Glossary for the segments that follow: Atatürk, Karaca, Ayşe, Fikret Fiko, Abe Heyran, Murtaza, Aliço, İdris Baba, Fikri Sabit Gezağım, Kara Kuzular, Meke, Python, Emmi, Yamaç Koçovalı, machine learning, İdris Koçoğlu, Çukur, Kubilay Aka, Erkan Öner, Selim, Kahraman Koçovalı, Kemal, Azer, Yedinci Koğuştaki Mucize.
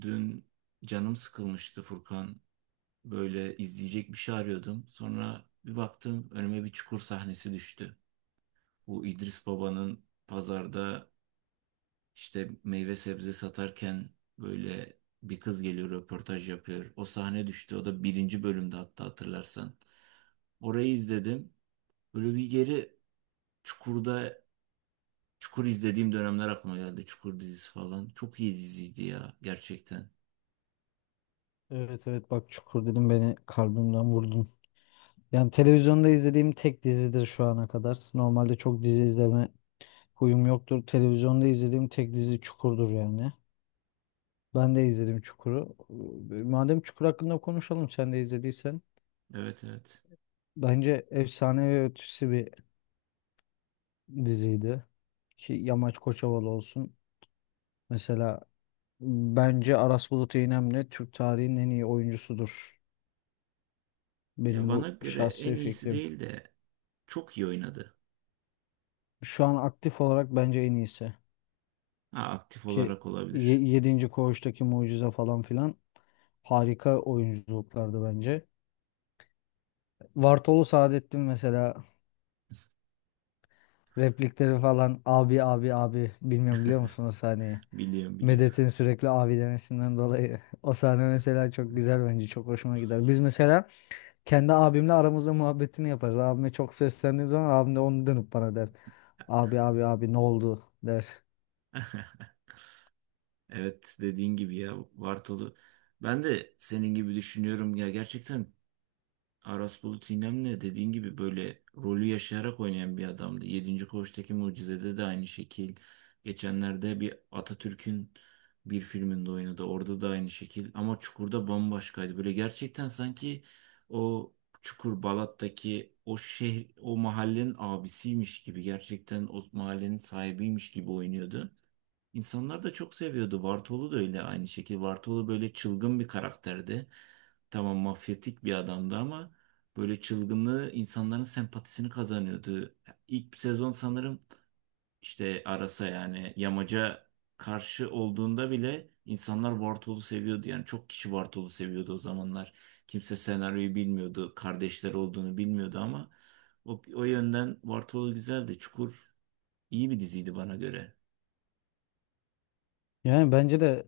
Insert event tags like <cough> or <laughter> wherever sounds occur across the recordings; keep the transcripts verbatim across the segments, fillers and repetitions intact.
Dün canım sıkılmıştı Furkan. Böyle izleyecek bir şey arıyordum. Sonra bir baktım önüme bir çukur sahnesi düştü. Bu İdris Baba'nın pazarda işte meyve sebze satarken böyle bir kız geliyor röportaj yapıyor. O sahne düştü. O da birinci bölümde hatta hatırlarsan. Orayı izledim. Böyle bir geri Çukur'da Çukur izlediğim dönemler aklıma geldi. Çukur dizisi falan. Çok iyi diziydi ya gerçekten. Evet evet, bak Çukur dedim beni kalbimden vurdun. Yani televizyonda izlediğim tek dizidir şu ana kadar. Normalde çok dizi izleme huyum yoktur. Televizyonda izlediğim tek dizi Çukur'dur yani. Ben de izledim Çukur'u. Ee, Madem Çukur hakkında konuşalım sen de izlediysen. Evet evet. Bence efsane ve ötesi bir diziydi. Ki Yamaç Koçovalı olsun. Mesela bence Aras Bulut İynemli Türk tarihinin en iyi oyuncusudur. Ya Benim bana bu göre en şahsi iyisi fikrim. değil de çok iyi oynadı. Şu an aktif olarak bence en iyisi. Ha, aktif ki olarak ye- olabilir. Yedinci koğuştaki mucize falan filan harika oyunculuklardı bence. Vartolu Saadettin mesela replikleri falan, abi abi abi, bilmiyorum biliyor musunuz o sahneyi? Biliyorum biliyorum. Medet'in sürekli abi demesinden dolayı <laughs> o sahne mesela çok güzel, bence çok hoşuma gider. Biz mesela kendi abimle aramızda muhabbetini yaparız. Abime çok seslendiğim zaman abim de onu dönüp bana der. Abi abi abi ne oldu der. <laughs> Evet dediğin gibi ya Bartolu. Ben de senin gibi düşünüyorum ya gerçekten Aras Bulut İynemli dediğin gibi böyle rolü yaşayarak oynayan bir adamdı. Yedinci Koğuştaki Mucize'de de aynı şekil. Geçenlerde bir Atatürk'ün bir filminde oynadı. Orada da aynı şekil. Ama Çukur'da bambaşkaydı. Böyle gerçekten sanki o Çukur Balat'taki o şehir, o mahallenin abisiymiş gibi. Gerçekten o mahallenin sahibiymiş gibi oynuyordu. İnsanlar da çok seviyordu. Vartolu da öyle aynı şekilde. Vartolu böyle çılgın bir karakterdi. Tamam mafyatik bir adamdı ama böyle çılgınlığı insanların sempatisini kazanıyordu. İlk sezon sanırım işte Arasa yani Yamaca karşı olduğunda bile insanlar Vartolu seviyordu. Yani çok kişi Vartolu seviyordu o zamanlar. Kimse senaryoyu bilmiyordu. Kardeşler olduğunu bilmiyordu ama o, o yönden Vartolu güzeldi. Çukur iyi bir diziydi bana göre. Yani bence de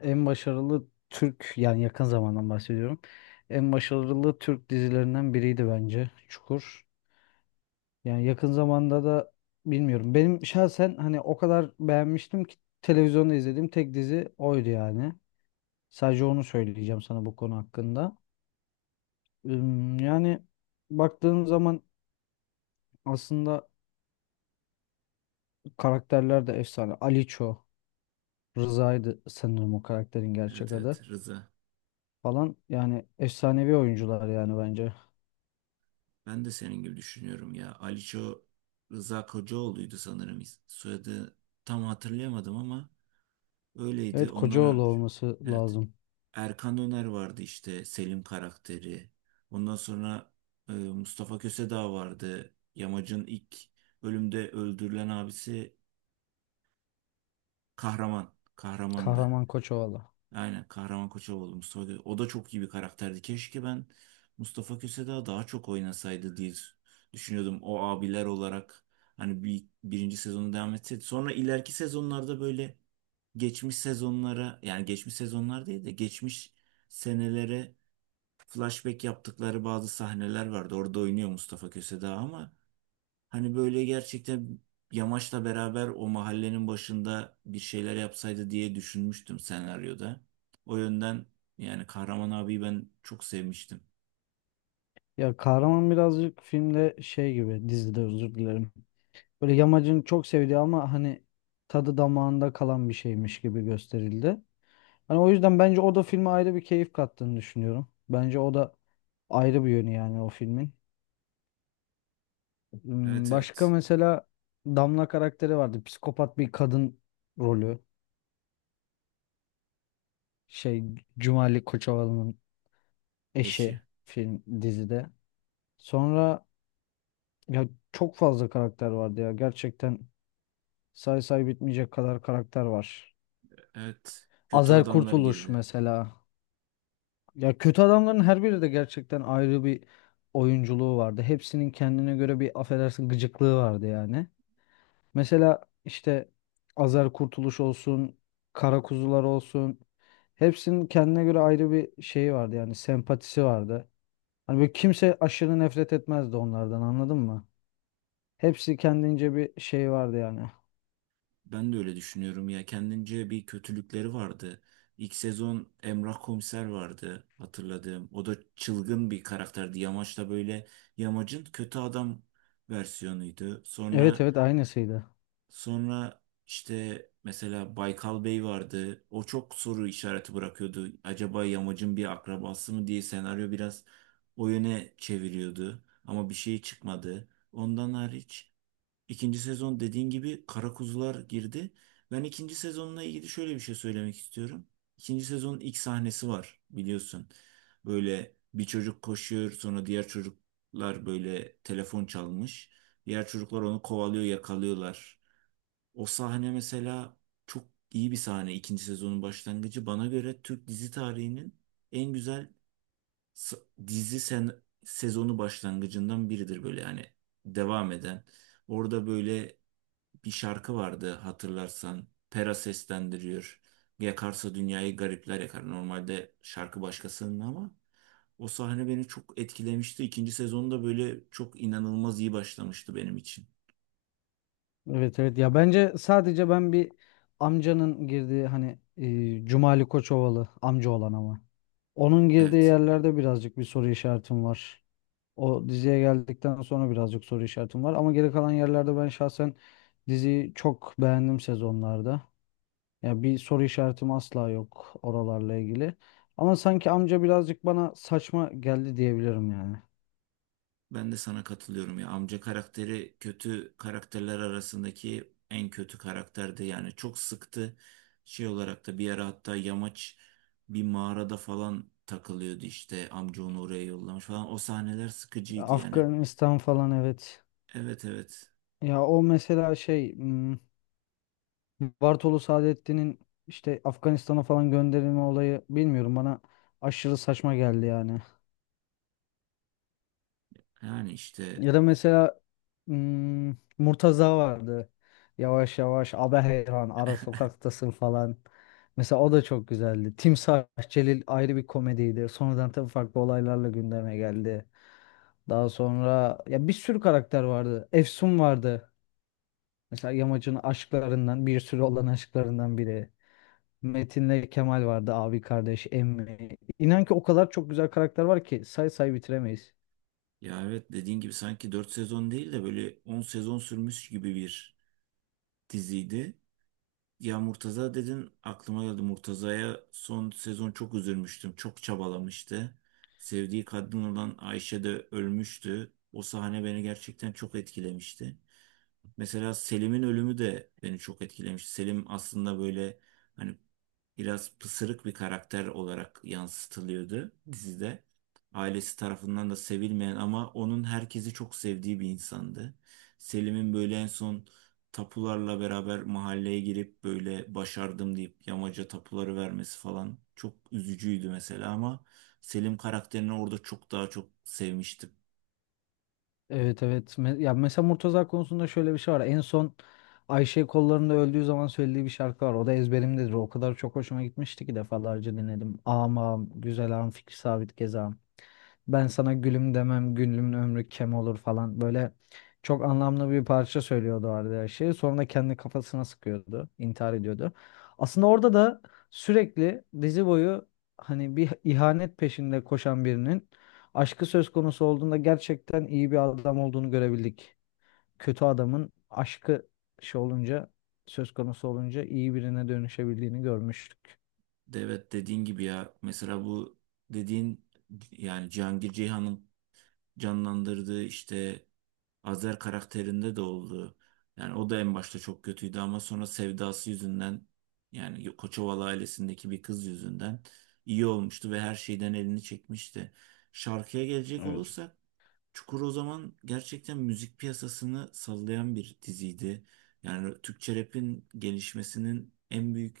en başarılı Türk, yani yakın zamandan bahsediyorum. En başarılı Türk dizilerinden biriydi bence Çukur. Yani yakın zamanda da bilmiyorum. Benim şahsen hani o kadar beğenmiştim ki televizyonda izlediğim tek dizi oydu yani. Sadece onu söyleyeceğim sana bu konu hakkında. Üm, Yani baktığın zaman aslında karakterler de efsane. Aliço, Rıza'ydı sanırım o karakterin gerçek Evet evet adı Rıza. falan. Yani efsanevi oyuncular yani bence. Ben de senin gibi düşünüyorum ya. Aliço Rıza Kocaoğlu'ydu sanırım is- soyadı. Tam hatırlayamadım ama öyleydi. Evet, Ondan Kocaoğlu önce olması evet. lazım. Erkan Öner vardı işte Selim karakteri. Ondan sonra e, Mustafa Kösedağ vardı. Yamacın ilk bölümde öldürülen abisi Kahraman. Kahramandı. Kahraman Koçovalı. Aynen Kahraman Koçovalı. Mustafa Kö- O da çok iyi bir karakterdi. Keşke ben Mustafa Köse daha çok oynasaydı diye düşünüyordum. O abiler olarak hani bir, birinci sezonu devam etseydi. Sonra ileriki sezonlarda böyle geçmiş sezonlara yani geçmiş sezonlar değil de geçmiş senelere flashback yaptıkları bazı sahneler vardı. Orada oynuyor Mustafa Köse ama hani böyle gerçekten Yamaç'la beraber o mahallenin başında bir şeyler yapsaydı diye düşünmüştüm senaryoda. O yönden yani Kahraman abiyi ben çok sevmiştim. Ya kahraman birazcık filmde şey gibi, dizide, özür dilerim. Böyle yamacın çok sevdiği ama hani tadı damağında kalan bir şeymiş gibi gösterildi. Hani o yüzden bence o da filme ayrı bir keyif kattığını düşünüyorum. Bence o da ayrı bir yönü yani o filmin. Evet Hmm, Başka evet. mesela Damla karakteri vardı. Psikopat bir kadın rolü. Şey, Cumali Koçovalı'nın eşi Eşi. film dizide. Sonra, ya çok fazla karakter vardı ya. Gerçekten say say bitmeyecek kadar karakter var. Evet. Kötü Azer adamlar Kurtuluş girdi. mesela. Ya kötü adamların her biri de gerçekten ayrı bir oyunculuğu vardı. Hepsinin kendine göre bir affedersin gıcıklığı vardı yani. Mesela işte Azer Kurtuluş olsun, Kara Kuzular olsun. Hepsinin kendine göre ayrı bir şeyi vardı yani, sempatisi vardı. Hani böyle kimse aşırı nefret etmezdi onlardan, anladın mı? Hepsi kendince bir şey vardı yani. Ben de öyle düşünüyorum ya. Kendince bir kötülükleri vardı. İlk sezon Emrah Komiser vardı hatırladığım. O da çılgın bir karakterdi. Yamaç da böyle Yamaç'ın kötü adam versiyonuydu. Evet Sonra evet, aynısıydı. Sonra işte mesela Baykal Bey vardı. O çok soru işareti bırakıyordu. Acaba Yamac'ın bir akrabası mı diye senaryo biraz o yöne çeviriyordu. Ama bir şey çıkmadı. Ondan hariç ikinci sezon dediğin gibi Kara Kuzular girdi. Ben ikinci sezonla ilgili şöyle bir şey söylemek istiyorum. İkinci sezonun ilk sahnesi var biliyorsun. Böyle bir çocuk koşuyor sonra diğer çocuklar böyle telefon çalmış. Diğer çocuklar onu kovalıyor yakalıyorlar. O sahne mesela çok iyi bir sahne. İkinci sezonun başlangıcı. Bana göre Türk dizi tarihinin en güzel s- dizi sen sezonu başlangıcından biridir böyle yani devam eden. Orada böyle bir şarkı vardı hatırlarsan. Pera seslendiriyor. Yakarsa dünyayı garipler yakar. Normalde şarkı başkasının ama o sahne beni çok etkilemişti. İkinci sezonda böyle çok inanılmaz iyi başlamıştı benim için. Evet evet, ya bence sadece ben bir amcanın girdiği, hani e, Cumali Koçovalı amca olan ama onun girdiği Evet. yerlerde birazcık bir soru işaretim var. O diziye geldikten sonra birazcık soru işaretim var ama geri kalan yerlerde ben şahsen diziyi çok beğendim sezonlarda. Ya bir soru işaretim asla yok oralarla ilgili. Ama sanki amca birazcık bana saçma geldi diyebilirim yani. Ben de sana katılıyorum ya. Amca karakteri kötü karakterler arasındaki en kötü karakterdi. Yani çok sıktı. Şey olarak da bir ara hatta yamaç bir mağarada falan takılıyordu işte. Amca onu oraya yollamış falan. O sahneler sıkıcıydı yani. Afganistan falan, evet. Evet evet. Ya o mesela şey, hmm, Bartolu Saadettin'in işte Afganistan'a falan gönderilme olayı, bilmiyorum, bana aşırı saçma geldi yani. Yani işte Ya da mesela, hmm, Murtaza vardı. Yavaş yavaş Abe Heyran ara sokaktasın falan. Mesela o da çok güzeldi. Timsah Celil ayrı bir komediydi. Sonradan tabii farklı olaylarla gündeme geldi. Daha sonra ya bir sürü karakter vardı. Efsun vardı. Mesela Yamaç'ın aşklarından, bir sürü olan aşklarından biri. Metin'le Kemal vardı, abi kardeş, Emmi. İnan ki o kadar çok güzel karakter var ki say say bitiremeyiz. ya evet dediğin gibi sanki dört sezon değil de böyle on sezon sürmüş gibi bir diziydi. Ya Murtaza dedin aklıma geldi. Murtaza'ya son sezon çok üzülmüştüm. Çok çabalamıştı. Sevdiği kadın olan Ayşe de ölmüştü. O sahne beni gerçekten çok etkilemişti. Mesela Selim'in ölümü de beni çok etkilemiş. Selim aslında böyle hani biraz pısırık bir karakter olarak yansıtılıyordu dizide. Ailesi tarafından da sevilmeyen ama onun herkesi çok sevdiği bir insandı. Selim'in böyle en son tapularla beraber mahalleye girip böyle başardım deyip yamaca tapuları vermesi falan çok üzücüydü mesela ama Selim karakterini orada çok daha çok sevmiştim. Evet evet. Me- Ya mesela Murtaza konusunda şöyle bir şey var. En son Ayşe kollarında öldüğü zaman söylediği bir şarkı var. O da ezberimdedir. O kadar çok hoşuma gitmişti ki defalarca dinledim. Ağam ağam, güzel ağam, Fikri Sabit Gezağım. Ben sana gülüm demem, gülümün ömrü kem olur falan. Böyle çok anlamlı bir parça söylüyordu orada her şeyi. Sonra da kendi kafasına sıkıyordu, intihar ediyordu. Aslında orada da sürekli dizi boyu hani bir ihanet peşinde koşan birinin aşkı söz konusu olduğunda gerçekten iyi bir adam olduğunu görebildik. Kötü adamın aşkı şey olunca, söz konusu olunca iyi birine dönüşebildiğini görmüştük. De Evet dediğin gibi ya mesela bu dediğin yani Cihangir Ceyhan'ın canlandırdığı işte Azer karakterinde de oldu. Yani o da en başta çok kötüydü ama sonra sevdası yüzünden yani Koçovalı ailesindeki bir kız yüzünden iyi olmuştu ve her şeyden elini çekmişti. Şarkıya gelecek olursak Çukur o zaman gerçekten müzik piyasasını sallayan bir diziydi. Yani Türkçe rap'in gelişmesinin en büyük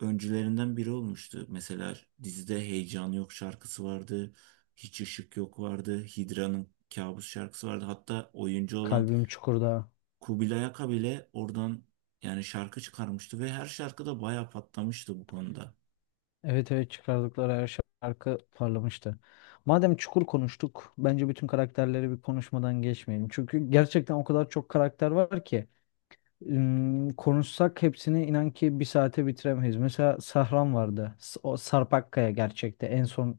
öncülerinden biri olmuştu. Mesela dizide Heyecan Yok şarkısı vardı. Hiç Işık Yok vardı. Hidra'nın Kabus şarkısı vardı. Hatta oyuncu olan Kalbim Çukur'da. Kubilay Aka bile oradan yani şarkı çıkarmıştı ve her şarkıda bayağı patlamıştı bu konuda. Evet evet, çıkardıkları her şarkı parlamıştı. Madem Çukur konuştuk, bence bütün karakterleri bir konuşmadan geçmeyelim. Çünkü gerçekten o kadar çok karakter var ki. Im, konuşsak hepsini inan ki bir saate bitiremeyiz. Mesela Sahran vardı. S- O Sarp Akkaya gerçekte en son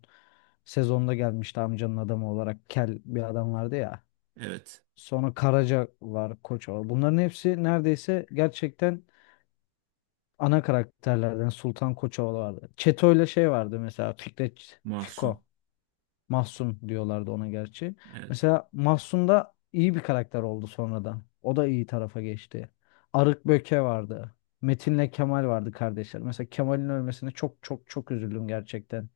sezonda gelmişti amcanın adamı olarak. Kel bir adam vardı ya. Evet. Sonra Karaca var, Koçovalı. Bunların hepsi neredeyse gerçekten ana karakterlerden. Sultan Koçovalı vardı. Çeto'yla şey vardı mesela, Fikret Mahsun. Fiko. Mahsun diyorlardı ona gerçi. Evet. Mesela Mahsun da iyi bir karakter oldu sonradan. O da iyi tarafa geçti. Arık Böke vardı. Metin'le Kemal vardı, kardeşler. Mesela Kemal'in ölmesine çok çok çok üzüldüm gerçekten.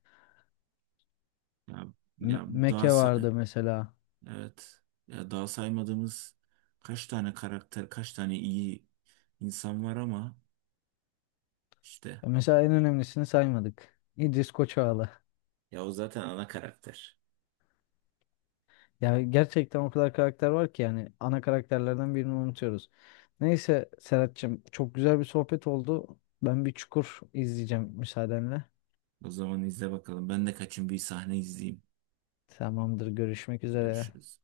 Ya, Me- ya daha Meke sa- vardı mesela. evet. Ya daha saymadığımız kaç tane karakter, kaç tane iyi insan var ama işte Mesela en önemlisini saymadık. İdris Koçoğlu. ya o zaten ana karakter. Ya gerçekten o kadar karakter var ki yani ana karakterlerden birini unutuyoruz. Neyse Serhat'cığım, çok güzel bir sohbet oldu. Ben bir Çukur izleyeceğim müsaadenle. O zaman izle bakalım. Ben de kaçın bir sahne izleyeyim. Tamamdır, görüşmek üzere. Görüşürüz.